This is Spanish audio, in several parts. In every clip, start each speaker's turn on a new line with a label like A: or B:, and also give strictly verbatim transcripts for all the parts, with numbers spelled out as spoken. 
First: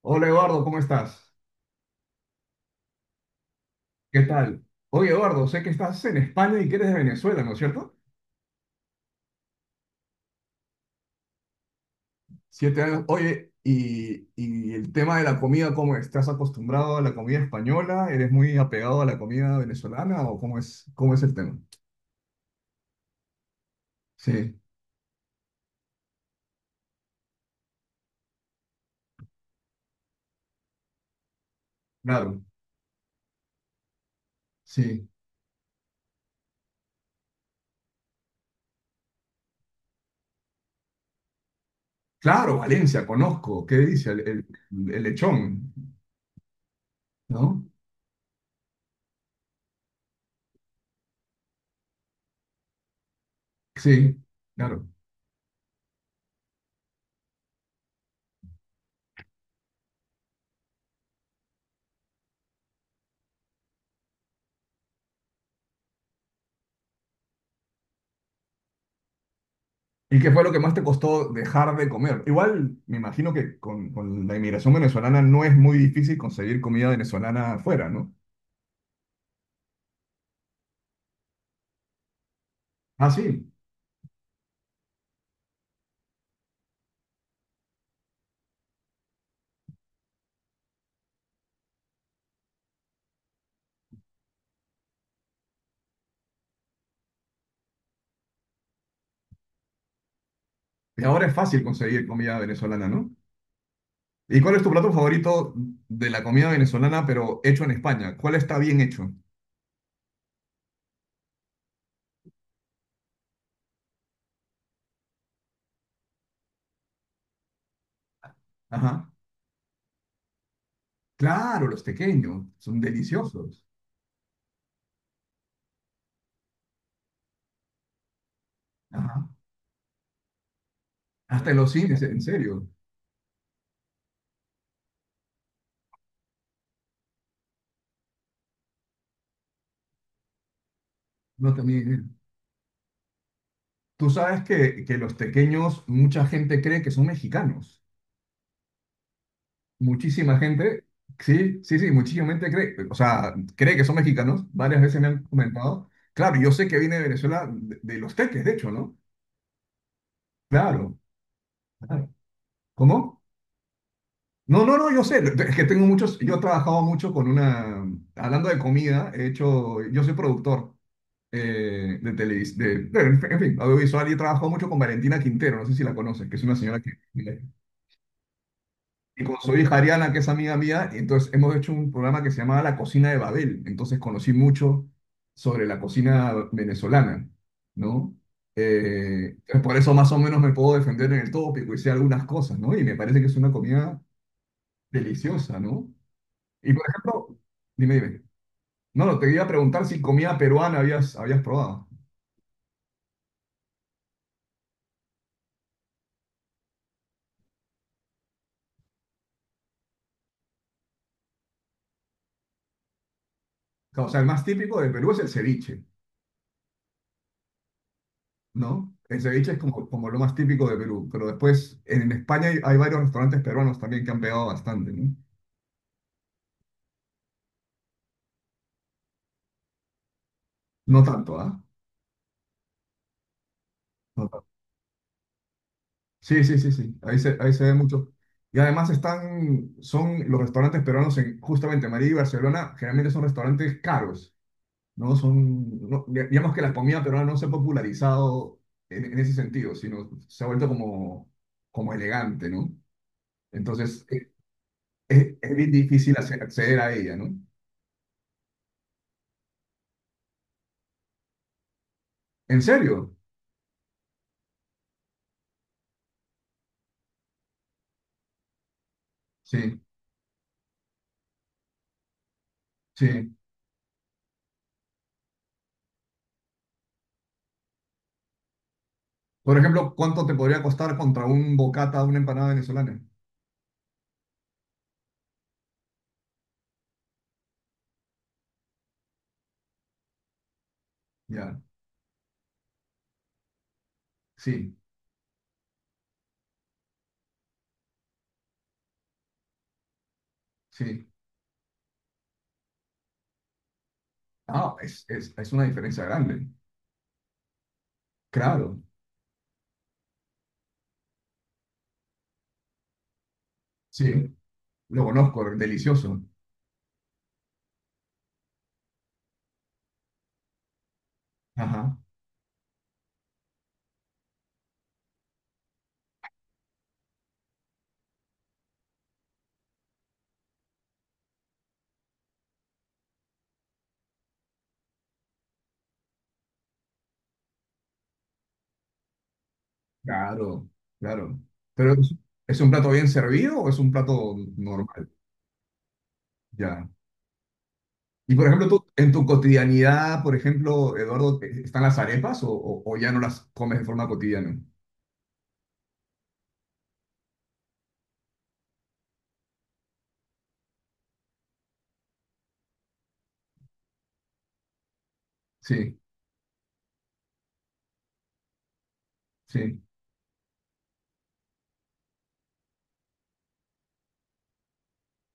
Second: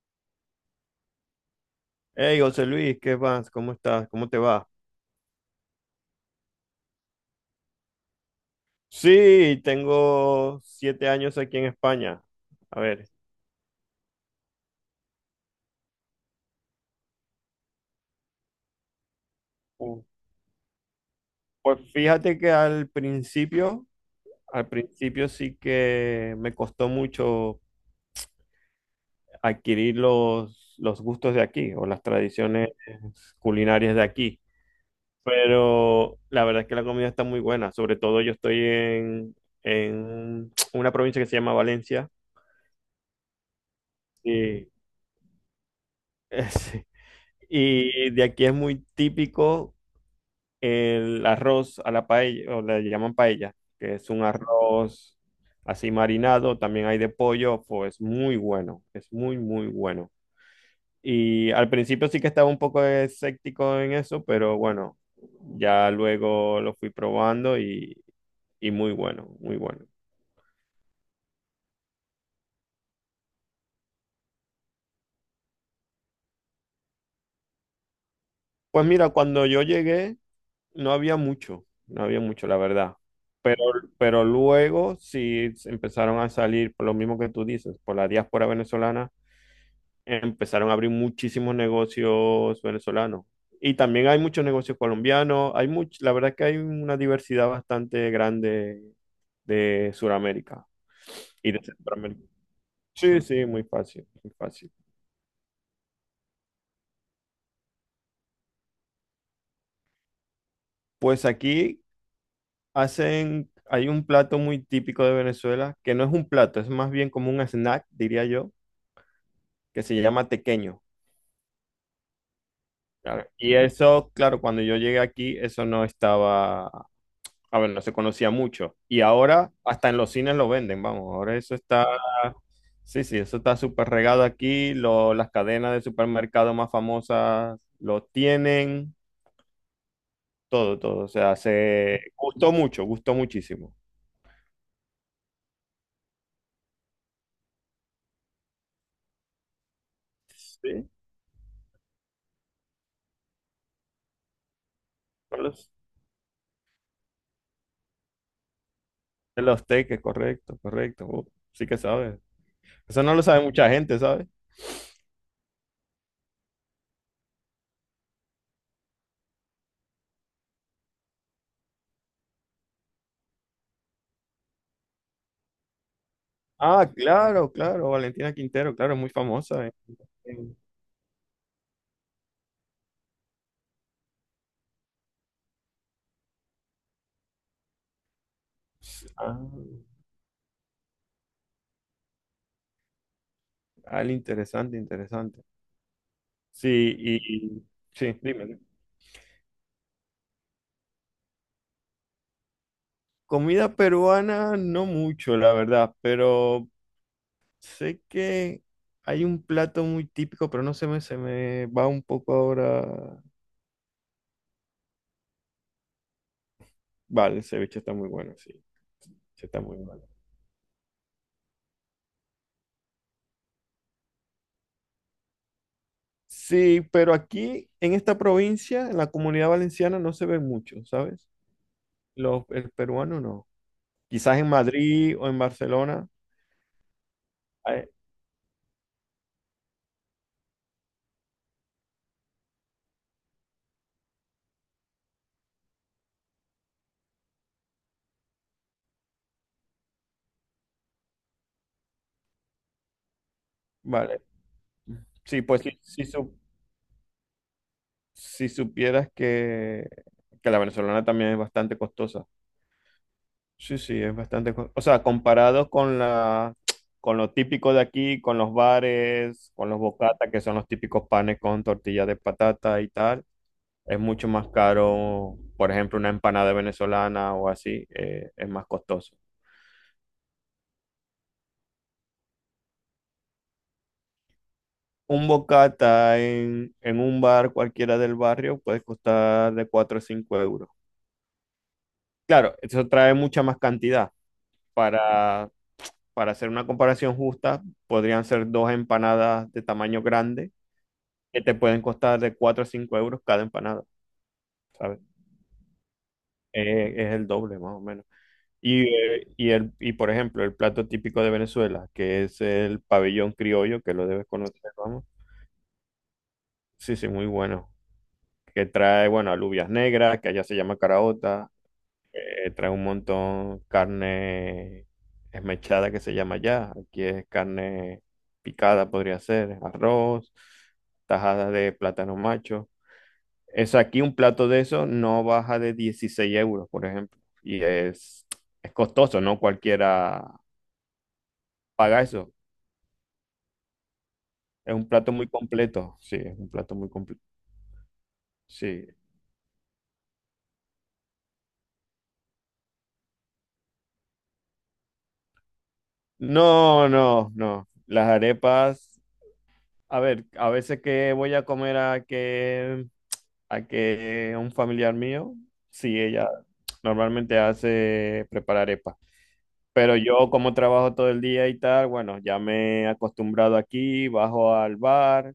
A: Hola Eduardo, ¿cómo estás?
B: Hey, José Luis, ¿qué vas? ¿Cómo estás?
A: ¿Qué
B: ¿Cómo te
A: tal?
B: va?
A: Oye Eduardo, sé que estás en España y que eres de Venezuela, ¿no es cierto?
B: Sí, tengo siete años aquí en España. A
A: Siete años.
B: ver,
A: Oye, y, y el tema de la comida, ¿cómo es? ¿Estás acostumbrado a la comida española? ¿Eres muy apegado a la comida
B: Uh,
A: venezolana o cómo es, cómo es el tema?
B: pues fíjate que al principio,
A: Sí,
B: al principio sí que me costó mucho adquirir los, los gustos de aquí o las
A: claro,
B: tradiciones culinarias de aquí.
A: sí.
B: Pero la verdad es que la comida está muy buena. Sobre todo yo estoy en, en una provincia que se llama Valencia.
A: Claro, Valencia, conozco. ¿Qué dice? El, el,
B: Y,
A: el lechón,
B: sí.
A: ¿no?
B: Y de aquí es muy típico el arroz a la paella, o le llaman paella, que es
A: Sí,
B: un
A: claro.
B: arroz así marinado, también hay de pollo, pues es muy bueno, es muy, muy bueno. Y al principio sí que estaba un poco escéptico en eso, pero bueno, ya luego lo fui probando y, y muy bueno, muy bueno.
A: ¿Y qué fue lo que más te costó dejar de comer? Igual me imagino que con, con la inmigración venezolana no es muy difícil conseguir comida venezolana afuera, ¿no?
B: Pues mira, cuando yo llegué no había mucho, no había mucho, la verdad.
A: Ah, sí.
B: Pero, pero luego sí empezaron a salir, por lo mismo que tú dices, por la diáspora venezolana, empezaron a abrir muchísimos negocios venezolanos. Y también hay muchos negocios colombianos, hay much- la verdad es que hay una diversidad bastante grande de Sudamérica
A: Y ahora es
B: y de
A: fácil conseguir
B: Centroamérica.
A: comida venezolana, ¿no?
B: Sí, sí, muy fácil, muy
A: ¿Y cuál es tu
B: fácil.
A: plato favorito de la comida venezolana, pero hecho en España? ¿Cuál está bien hecho?
B: Pues aquí hacen, hay un plato muy típico de Venezuela, que no es un plato, es más bien como un snack, diría yo,
A: Ajá.
B: que se llama tequeño.
A: Claro, los tequeños son
B: Claro. Y
A: deliciosos.
B: eso, claro, cuando yo llegué aquí, eso no estaba. A ver, no se conocía mucho. Y
A: Ajá.
B: ahora hasta en los cines lo venden, vamos. Ahora
A: Hasta
B: eso
A: en los
B: está,
A: cines, ¿en serio?
B: sí, sí, eso está súper regado aquí. Lo- las cadenas de supermercado más famosas lo tienen, todo, todo. O sea,
A: No, también.
B: se
A: eh,
B: gustó mucho, gustó muchísimo.
A: Tú sabes que, que los tequeños, mucha gente cree que son mexicanos. Muchísima gente,
B: Sí,
A: sí, sí, sí, muchísima gente cree, o sea, cree que son mexicanos, varias veces me han
B: no lo sé.
A: comentado. Claro, yo sé que viene de Venezuela, de, de los teques, de hecho, ¿no?
B: De los teques, correcto,
A: Claro,
B: correcto. Uh, sí que
A: claro.
B: sabes. Eso no
A: ¿Cómo?
B: lo sabe mucha gente, ¿sabes?
A: No, no, no, yo sé, es que tengo muchos, yo he trabajado mucho con una, hablando de comida, he hecho, yo soy productor, eh, de televisión, de, de- en fin, audiovisual, y he trabajado mucho con Valentina Quintero, no sé si la conoces, que es una señora que,
B: Ah, claro, claro. Valentina Quintero, claro, es muy
A: y con su
B: famosa. eh.
A: hija Ariana, que es amiga mía, y entonces hemos hecho un programa que se llamaba La Cocina de Babel. Entonces conocí mucho sobre la cocina venezolana, ¿no? Eh,
B: Ah,
A: por eso más o menos me puedo defender en el tópico y sé algunas cosas, ¿no? Y me parece que es una comida
B: al- interesante, interesante.
A: deliciosa, ¿no?
B: Sí,
A: Y por ejemplo,
B: y
A: dime,
B: sí,
A: dime.
B: dime.
A: No, no, te iba a preguntar si comida peruana habías, habías probado.
B: Comida peruana, no mucho, la verdad, pero sé que hay un plato muy típico, pero no se me, se me va un poco ahora.
A: O sea, el más típico de Perú es el ceviche,
B: Vale, el ceviche está muy bueno, sí,
A: ¿no? El
B: sí
A: ceviche es
B: está muy
A: como,
B: bueno.
A: como lo más típico de Perú, pero después en España hay, hay varios restaurantes peruanos también que han pegado bastante, ¿no?
B: Sí, pero aquí en esta provincia, en la Comunidad Valenciana, no se ve mucho,
A: No
B: ¿sabes?
A: tanto, ¿ah?
B: Los, el peruano no.
A: No
B: Quizás
A: tanto.
B: en Madrid o en Barcelona.
A: Sí, sí, sí, sí, ahí se, ahí se ve
B: eh,
A: mucho. Y además están, son los restaurantes peruanos en justamente Madrid y Barcelona, generalmente son restaurantes caros, ¿no? Son, no- digamos que la comida peruana no se ha popularizado en, en ese sentido, sino se ha vuelto como, como elegante, ¿no? Entonces,
B: Vale,
A: es, es
B: sí,
A: es
B: pues
A: bien
B: sí, sí,
A: difícil
B: su
A: acce- acceder a ella, ¿no?
B: si supieras que, que, la venezolana también es bastante costosa.
A: ¿En serio?
B: Sí, sí, es bastante costosa. O sea, comparado con la, con lo típico de aquí, con los bares, con los
A: Sí.
B: bocatas, que son los típicos panes con tortilla de patata y tal,
A: Sí.
B: es mucho más caro, por ejemplo, una empanada venezolana o así, eh, es más costoso.
A: Por ejemplo, ¿cuánto te podría costar contra un bocata, una empanada venezolana?
B: Un bocata en, en, un bar cualquiera del barrio puede costar de cuatro o cinco euros.
A: Ya,
B: Claro, eso trae mucha más cantidad
A: sí,
B: para para hacer una comparación justa, podrían ser dos empanadas de tamaño grande
A: sí.
B: que te pueden costar de cuatro a cinco euros cada empanada,
A: Ah,
B: ¿sabes?
A: es, es, es una diferencia grande.
B: Eh, es el doble más o menos.
A: Claro,
B: Y, eh, y, el, y por ejemplo, el plato típico de Venezuela, que es el pabellón criollo, que lo debes
A: sí,
B: conocer, vamos.
A: lo conozco, delicioso.
B: Sí, sí, muy bueno. Que trae, bueno, alubias negras, que allá se llama caraota,
A: Ajá,
B: que trae un montón carne esmechada que se llama ya. Aquí es carne picada, podría ser, arroz, tajada de plátano macho. Es aquí un plato de eso no baja de dieciséis euros, por ejemplo. Y es, es costoso, no cualquiera
A: claro, claro. Pero,
B: paga
A: ¿es,
B: eso.
A: es un plato bien servido o es un plato
B: Es un
A: normal?
B: plato muy completo. Sí, es un plato
A: Ya.
B: muy completo.
A: Y por ejemplo, tú,
B: Sí.
A: en tu cotidianidad, por ejemplo, Eduardo, ¿e- ¿están las arepas, o, o, o ya no las comes de forma cotidiana?
B: No, no, no. Las arepas, a ver, a veces que voy a comer a que a que un familiar mío,
A: Sí,
B: sí, ella normalmente hace preparar arepa.
A: sí,
B: Pero yo como trabajo todo el día y tal, bueno, ya me he acostumbrado aquí, bajo al bar.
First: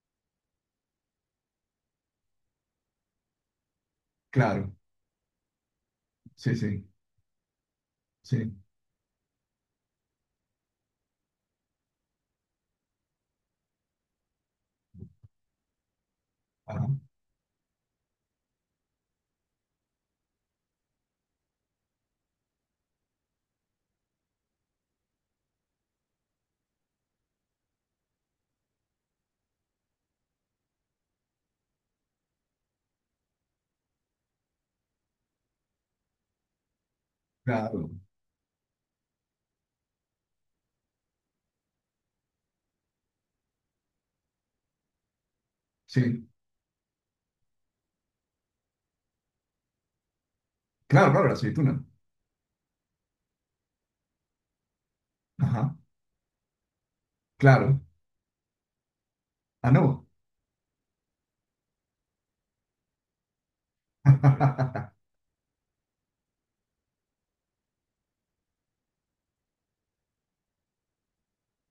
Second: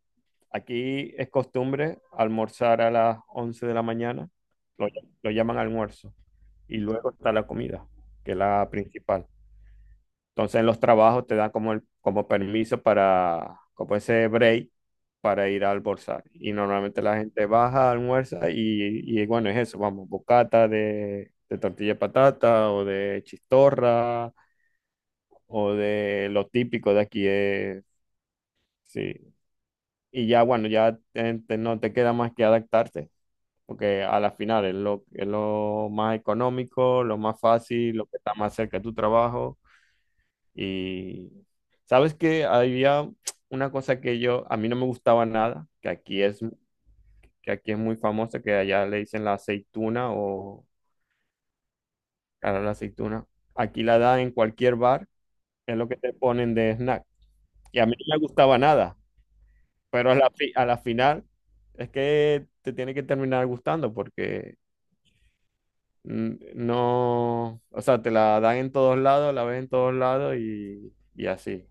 B: Aquí es costumbre almorzar a las once de la mañana,
A: claro,
B: lo, lo llaman almuerzo,
A: sí,
B: y
A: sí,
B: luego está la comida, que es
A: sí.
B: la principal. Entonces en los trabajos te dan como, el- como permiso para, como ese break para ir a almorzar. Y
A: Ajá,
B: normalmente la gente baja, almuerza y, y bueno, es eso, vamos, bocata de, de, tortilla de patata o de chistorra o de lo típico de aquí es, sí. Y ya bueno, ya te- te- no te queda más que adaptarte, porque a la final es lo, es lo, más económico, lo más
A: claro.
B: fácil, lo que está más cerca de tu trabajo. Y sabes que había una cosa que yo, a mí no me gustaba nada, que aquí
A: Sí,
B: es, que aquí es muy famosa, que allá le dicen la aceituna o
A: claro, claro, la aceituna.
B: cara la aceituna. Aquí la dan en cualquier bar,
A: Ajá,
B: es lo que te ponen de snack. Y
A: claro.
B: a mí no me gustaba nada,
A: Ah, no.
B: pero a la, fi- a la final es que te tiene que terminar gustando porque mm, no, o sea, te la dan en todos lados, la ves en todos lados y, y así.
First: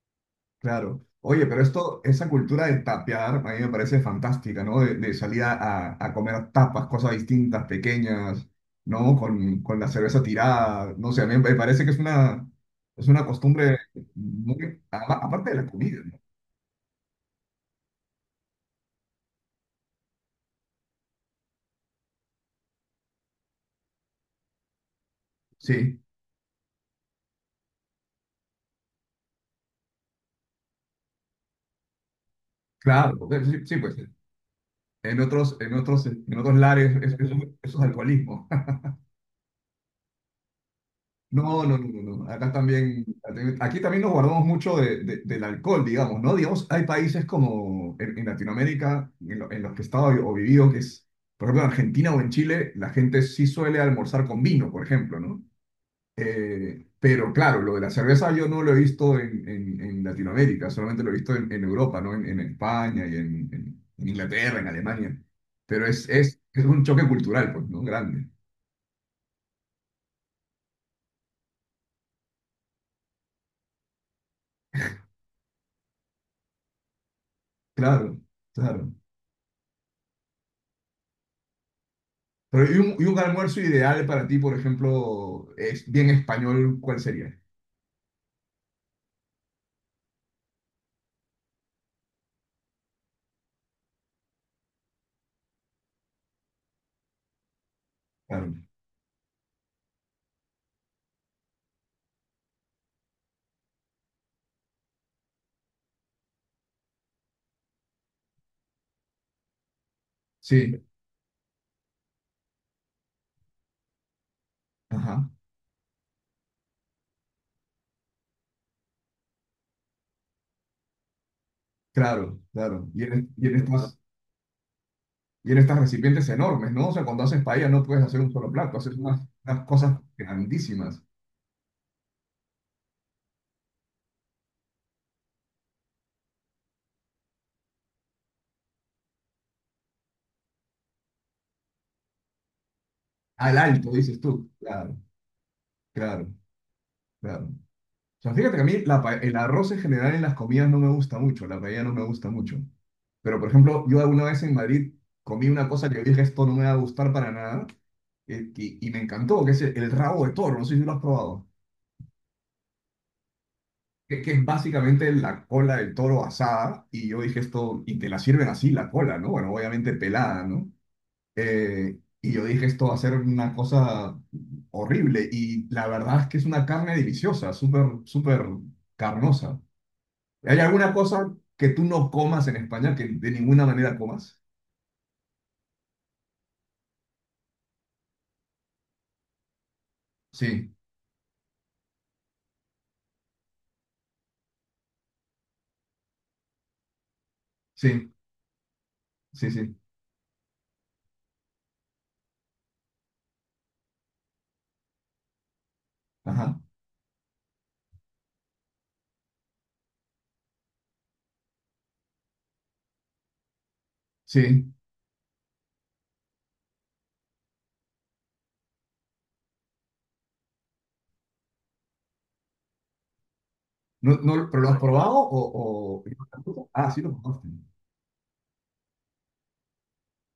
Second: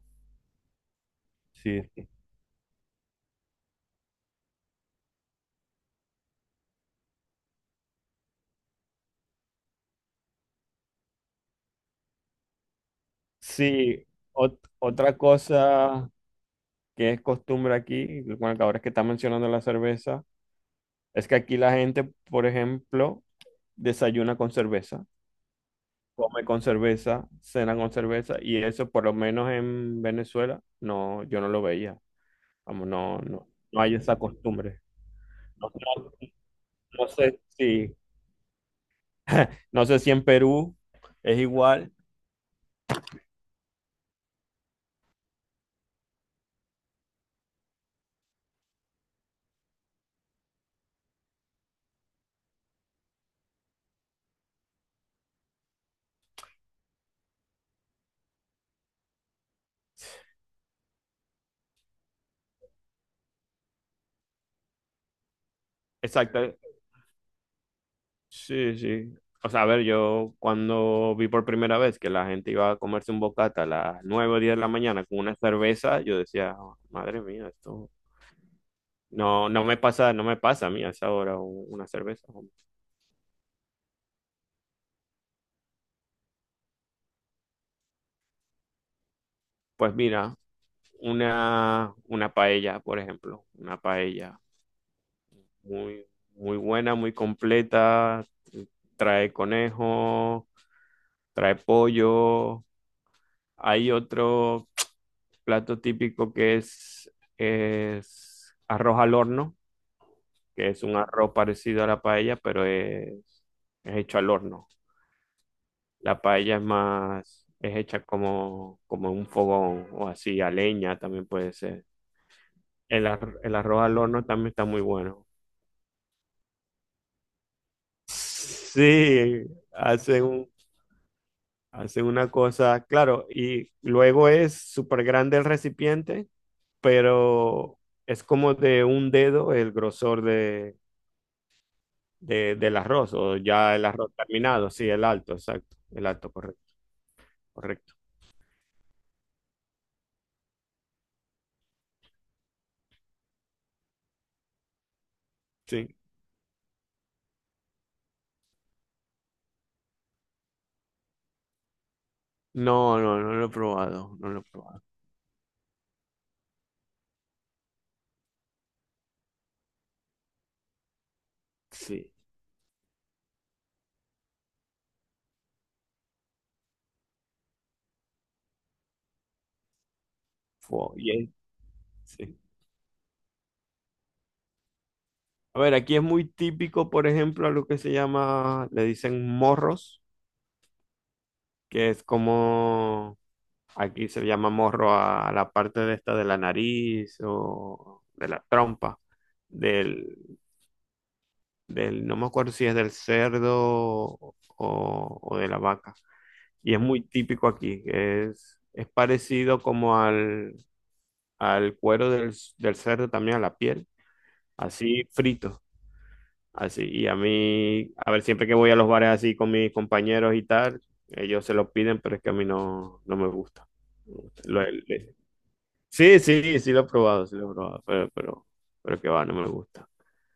A: Claro. Oye, pero
B: Sí,
A: esto, esa cultura de tapear, a mí me parece fantástica, ¿no? De, de salir a, a- a comer tapas, cosas distintas, pequeñas, ¿no? Con, con la cerveza tirada, no sé, a mí me parece que es una, es una costumbre
B: sí, ot-
A: muy, a-
B: otra
A: aparte de la comida,
B: cosa
A: ¿no?
B: que es costumbre aquí, bueno, que ahora es que está mencionando la cerveza, es que aquí la gente, por ejemplo, desayuna con cerveza,
A: Sí,
B: come con cerveza, cena con cerveza, y eso por lo menos en Venezuela, no, yo no lo veía. Vamos, no,
A: claro,
B: no,
A: sí, sí,
B: no hay
A: pues
B: esa costumbre.
A: en otros,
B: No,
A: en otros,
B: no-
A: en otros lares,
B: no
A: es- es-
B: sé
A: eso es
B: si,
A: alcoholismo.
B: no sé si en Perú es
A: No, no, no,
B: igual.
A: no, no. Acá también, aquí también nos guardamos mucho de, de- del alcohol, digamos, ¿no? Digamos, hay países como en, en Latinoamérica, en, lo- en los que he estado o vivido, que es, por ejemplo, en Argentina o en Chile, la gente sí suele almorzar con vino, por ejemplo, ¿no? Eh, pero claro, lo de la cerveza yo no lo he visto en, en, en Latinoamérica, solamente lo he visto en, en Europa, ¿no? En, en España y en, en- en Inglaterra, en Alemania. Pero es, es,
B: Exacto,
A: es un choque cultural, pues, ¿no? Grande.
B: sí, sí. O sea, a ver, yo cuando vi por primera vez que la gente iba a comerse un bocata a las nueve o diez de la mañana con una cerveza, yo decía, "Oh, madre mía, esto
A: Claro, claro.
B: no, no me pasa, no me pasa a mí a esa hora u- una cerveza.
A: Pero, y, un, y un almuerzo ideal para ti, por ejemplo, es bien español, ¿cuál sería?
B: Pues mira, una, una paella, por ejemplo, una paella muy, muy buena, muy completa,
A: Claro.
B: trae conejo, trae pollo, hay otro plato típico que es, es arroz al horno, que
A: Sí,
B: es un arroz parecido a la paella, pero es, es hecho al horno.
A: ajá,
B: La paella es más, es hecha como, como, en un fogón o así, a leña también puede ser.
A: claro, claro. Y
B: El,
A: en,
B: ar-
A: y
B: el
A: en
B: arroz al
A: estas,
B: horno también está muy bueno.
A: y en estas recipientes enormes, ¿no? O sea, cuando haces paella no puedes hacer un solo plato, haces unas,
B: Sí,
A: unas cosas
B: hacen un-
A: grandísimas.
B: hacen una cosa, claro, y luego es súper grande el recipiente, pero es como de un dedo el grosor de de- del arroz o
A: Al
B: ya el
A: alto,
B: arroz
A: dices tú.
B: terminado, sí,
A: Claro,
B: el alto, exacto, el alto,
A: claro,
B: correcto,
A: claro. O
B: correcto.
A: sea, fíjate que a mí la pa- el arroz en general en las comidas no me gusta mucho, la paella no me gusta mucho. Pero, por ejemplo, yo alguna vez en Madrid comí una cosa
B: Sí.
A: que dije, esto no me va a gustar para nada, eh, y, y me encantó, que es el, el rabo de toro, no sé si lo has probado,
B: No, no, no lo he probado,
A: que,
B: no
A: que
B: lo he
A: es
B: probado.
A: básicamente la cola del toro asada, y yo dije esto, y te la sirven así, la cola, ¿no? Bueno, obviamente pelada, ¿no? Eh,
B: Sí.
A: y yo dije, esto va a ser una cosa horrible, y la verdad es que es una carne deliciosa, súper, súper carnosa. ¿Hay alguna
B: Fo- y es-
A: cosa que tú no
B: sí.
A: comas en España que de ninguna manera comas?
B: A ver, aquí es muy típico, por ejemplo, a lo que se llama, le dicen morros,
A: Sí,
B: que es como aquí se llama morro a la parte de esta de la nariz o
A: sí,
B: de la trompa
A: sí, sí.
B: del, del, no me acuerdo si es del cerdo o, o de la vaca.
A: Ajá,
B: Y es muy típico aquí. Es, es parecido como al, al, cuero del, del cerdo, también a la piel,
A: sí.
B: así frito, así. Y a mí, a ver, siempre que voy a los bares así con mis compañeros y tal, ellos se lo piden, pero es que a mí no, no me gusta.
A: No, no, ¿pero
B: Lo-
A: lo has probado
B: le-
A: o, o-
B: sí, sí, sí lo he
A: Ah, sí lo
B: probado, sí
A: probaste.
B: lo he probado, pero, pero, pero que va, no me gusta.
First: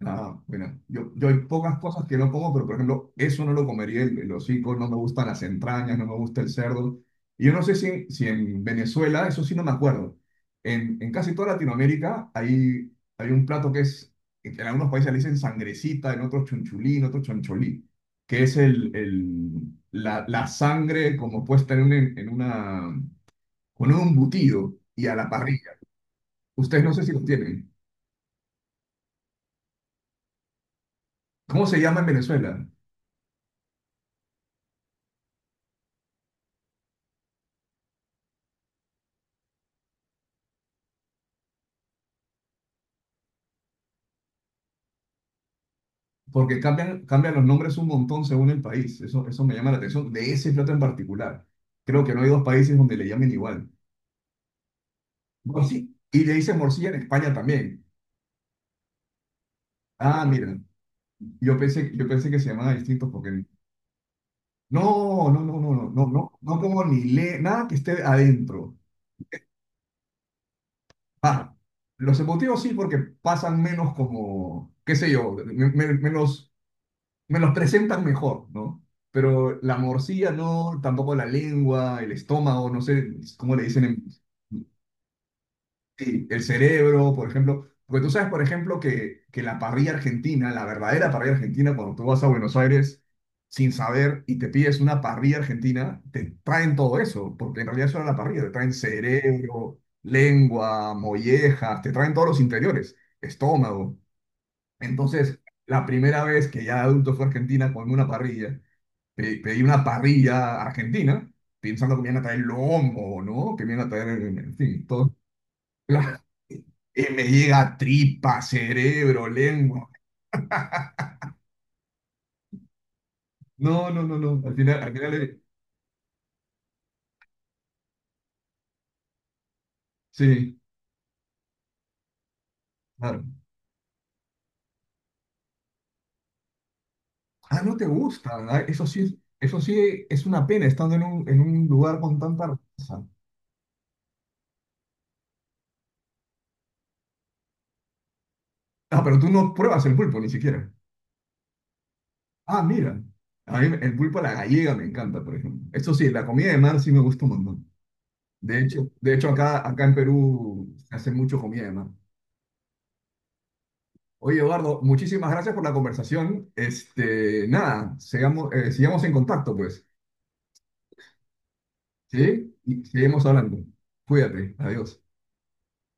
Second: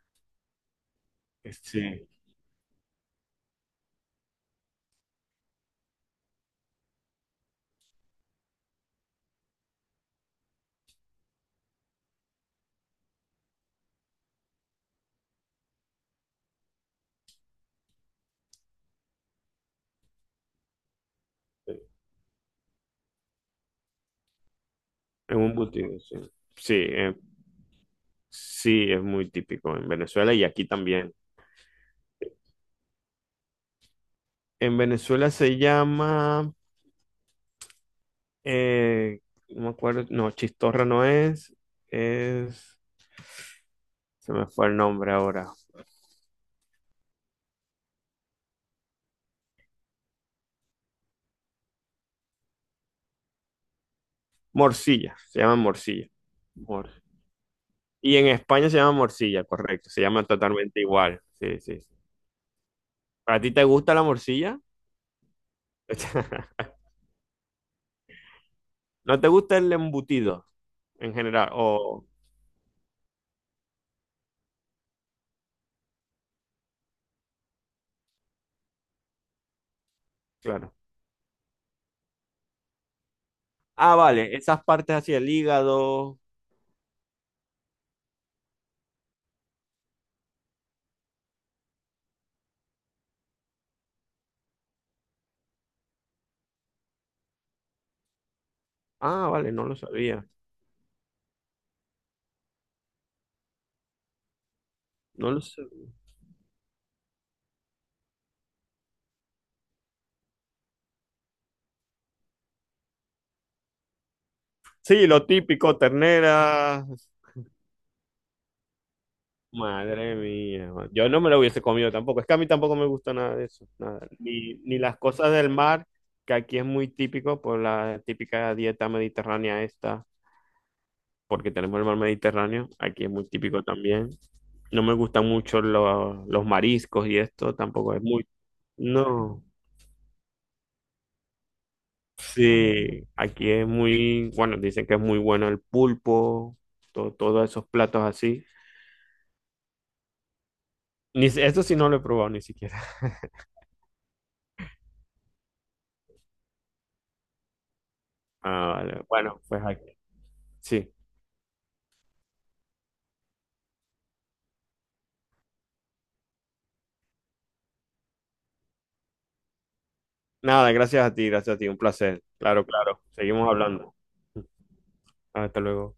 A: Ah, bueno, yo, yo hay pocas cosas
B: Sí,
A: que no como, pero por ejemplo, eso no lo comería, el, el hocico, no me gustan las entrañas, no me gusta el cerdo. Y yo no sé si, si en Venezuela, eso sí no me acuerdo. En, en casi toda Latinoamérica hay, hay un plato que es, en algunos países le dicen sangrecita, en otros chunchulí, en otros choncholí, que es el, el, la, la sangre como puesta
B: es
A: en, un, en una, con un embutido y a la
B: un
A: parrilla.
B: embutido, sí. Sí,
A: Ustedes no sé si
B: eh,
A: lo tienen.
B: sí, es muy típico en Venezuela y aquí también.
A: ¿Cómo se llama en Venezuela?
B: En Venezuela se llama, Eh, no me acuerdo, no, chistorra no es, es, se me fue el nombre ahora.
A: Porque cambian, cambian los nombres un montón según el país. Eso, eso me llama la atención de ese plato en particular. Creo que no hay dos países donde le llamen igual.
B: Morcilla, se llama
A: Morci-
B: morcilla.
A: Y le dicen
B: Mor-
A: morcilla en España también.
B: y en España se llama morcilla, correcto, se
A: Ah,
B: llama
A: mira.
B: totalmente igual.
A: Yo
B: Sí, sí. Sí.
A: pensé, yo pensé que se llamaban distintos
B: ¿A
A: porque...
B: ti te gusta la morcilla?
A: No, no, no, no, no, no, no. No como ni le... Nada que esté adentro.
B: ¿No te gusta el embutido en general?
A: Ah,
B: O,
A: los emotivos sí porque pasan menos como... qué sé yo, me- me- menos me los presentan mejor, ¿no? Pero la morcilla
B: claro.
A: no, tampoco la lengua, el estómago, no sé cómo le dicen
B: Ah, vale, esas
A: en-
B: partes hacia el hígado.
A: Sí, el cerebro, por ejemplo. Porque tú sabes, por ejemplo, que, que la parrilla argentina, la verdadera parrilla argentina, cuando tú vas a Buenos Aires sin saber y te pides una parrilla argentina, te traen todo eso, porque en realidad eso era la parrilla, te traen
B: Ah, vale, no lo
A: cerebro,
B: sabía.
A: lengua, mollejas, te traen todos los interiores, estómago.
B: No
A: Entonces,
B: lo
A: la
B: sabía.
A: primera vez que ya de adulto fue a Argentina con una parrilla, pe- pedí una parrilla argentina, pensando que me iban a traer lomo, ¿no? Que me iban a traer, en fin,
B: Sí,
A: todo.
B: lo típico,
A: Claro.
B: ternera.
A: Y me llega tripa, cerebro, lengua.
B: Madre mía, man. Yo no me lo hubiese comido tampoco. Es que a mí tampoco me gusta nada de eso,
A: No,
B: nada.
A: no, no, no. Al
B: Ni, ni
A: final, al
B: las
A: final,
B: cosas
A: eh,
B: del mar, que aquí es muy típico por la típica dieta mediterránea esta,
A: sí,
B: porque tenemos el mar Mediterráneo, aquí es
A: claro.
B: muy típico también. No me gustan mucho los los mariscos y esto,
A: Ah, no te
B: tampoco es muy.
A: gusta. Ah, eso sí, es-
B: No,
A: eso sí es una pena estando en un, en un lugar con tanta raza.
B: sí, aquí es muy, bueno, dicen que es muy bueno el pulpo, to- todos esos platos así.
A: Ah, pero tú no pruebas el pulpo ni siquiera.
B: Ni, si- Eso sí no lo he probado ni
A: Ah,
B: siquiera.
A: mira. A mí el pulpo a la gallega me encanta, por ejemplo. Eso sí, la comida de mar sí me gusta un montón. De
B: Ah,
A: hecho,
B: vale.
A: de hecho
B: Bueno, pues
A: acá, acá en
B: aquí.
A: Perú
B: Sí.
A: se hace mucho comida, además. Oye, Eduardo, muchísimas gracias por la conversación. Este, nada, sigamos, eh, sigamos en contacto, pues.
B: Nada, gracias a ti, gracias a ti, un placer.
A: ¿Sí?
B: Claro,
A: Y
B: claro.
A: seguimos
B: Seguimos
A: hablando.
B: hablando.
A: Cuídate. Adiós.
B: Hasta luego.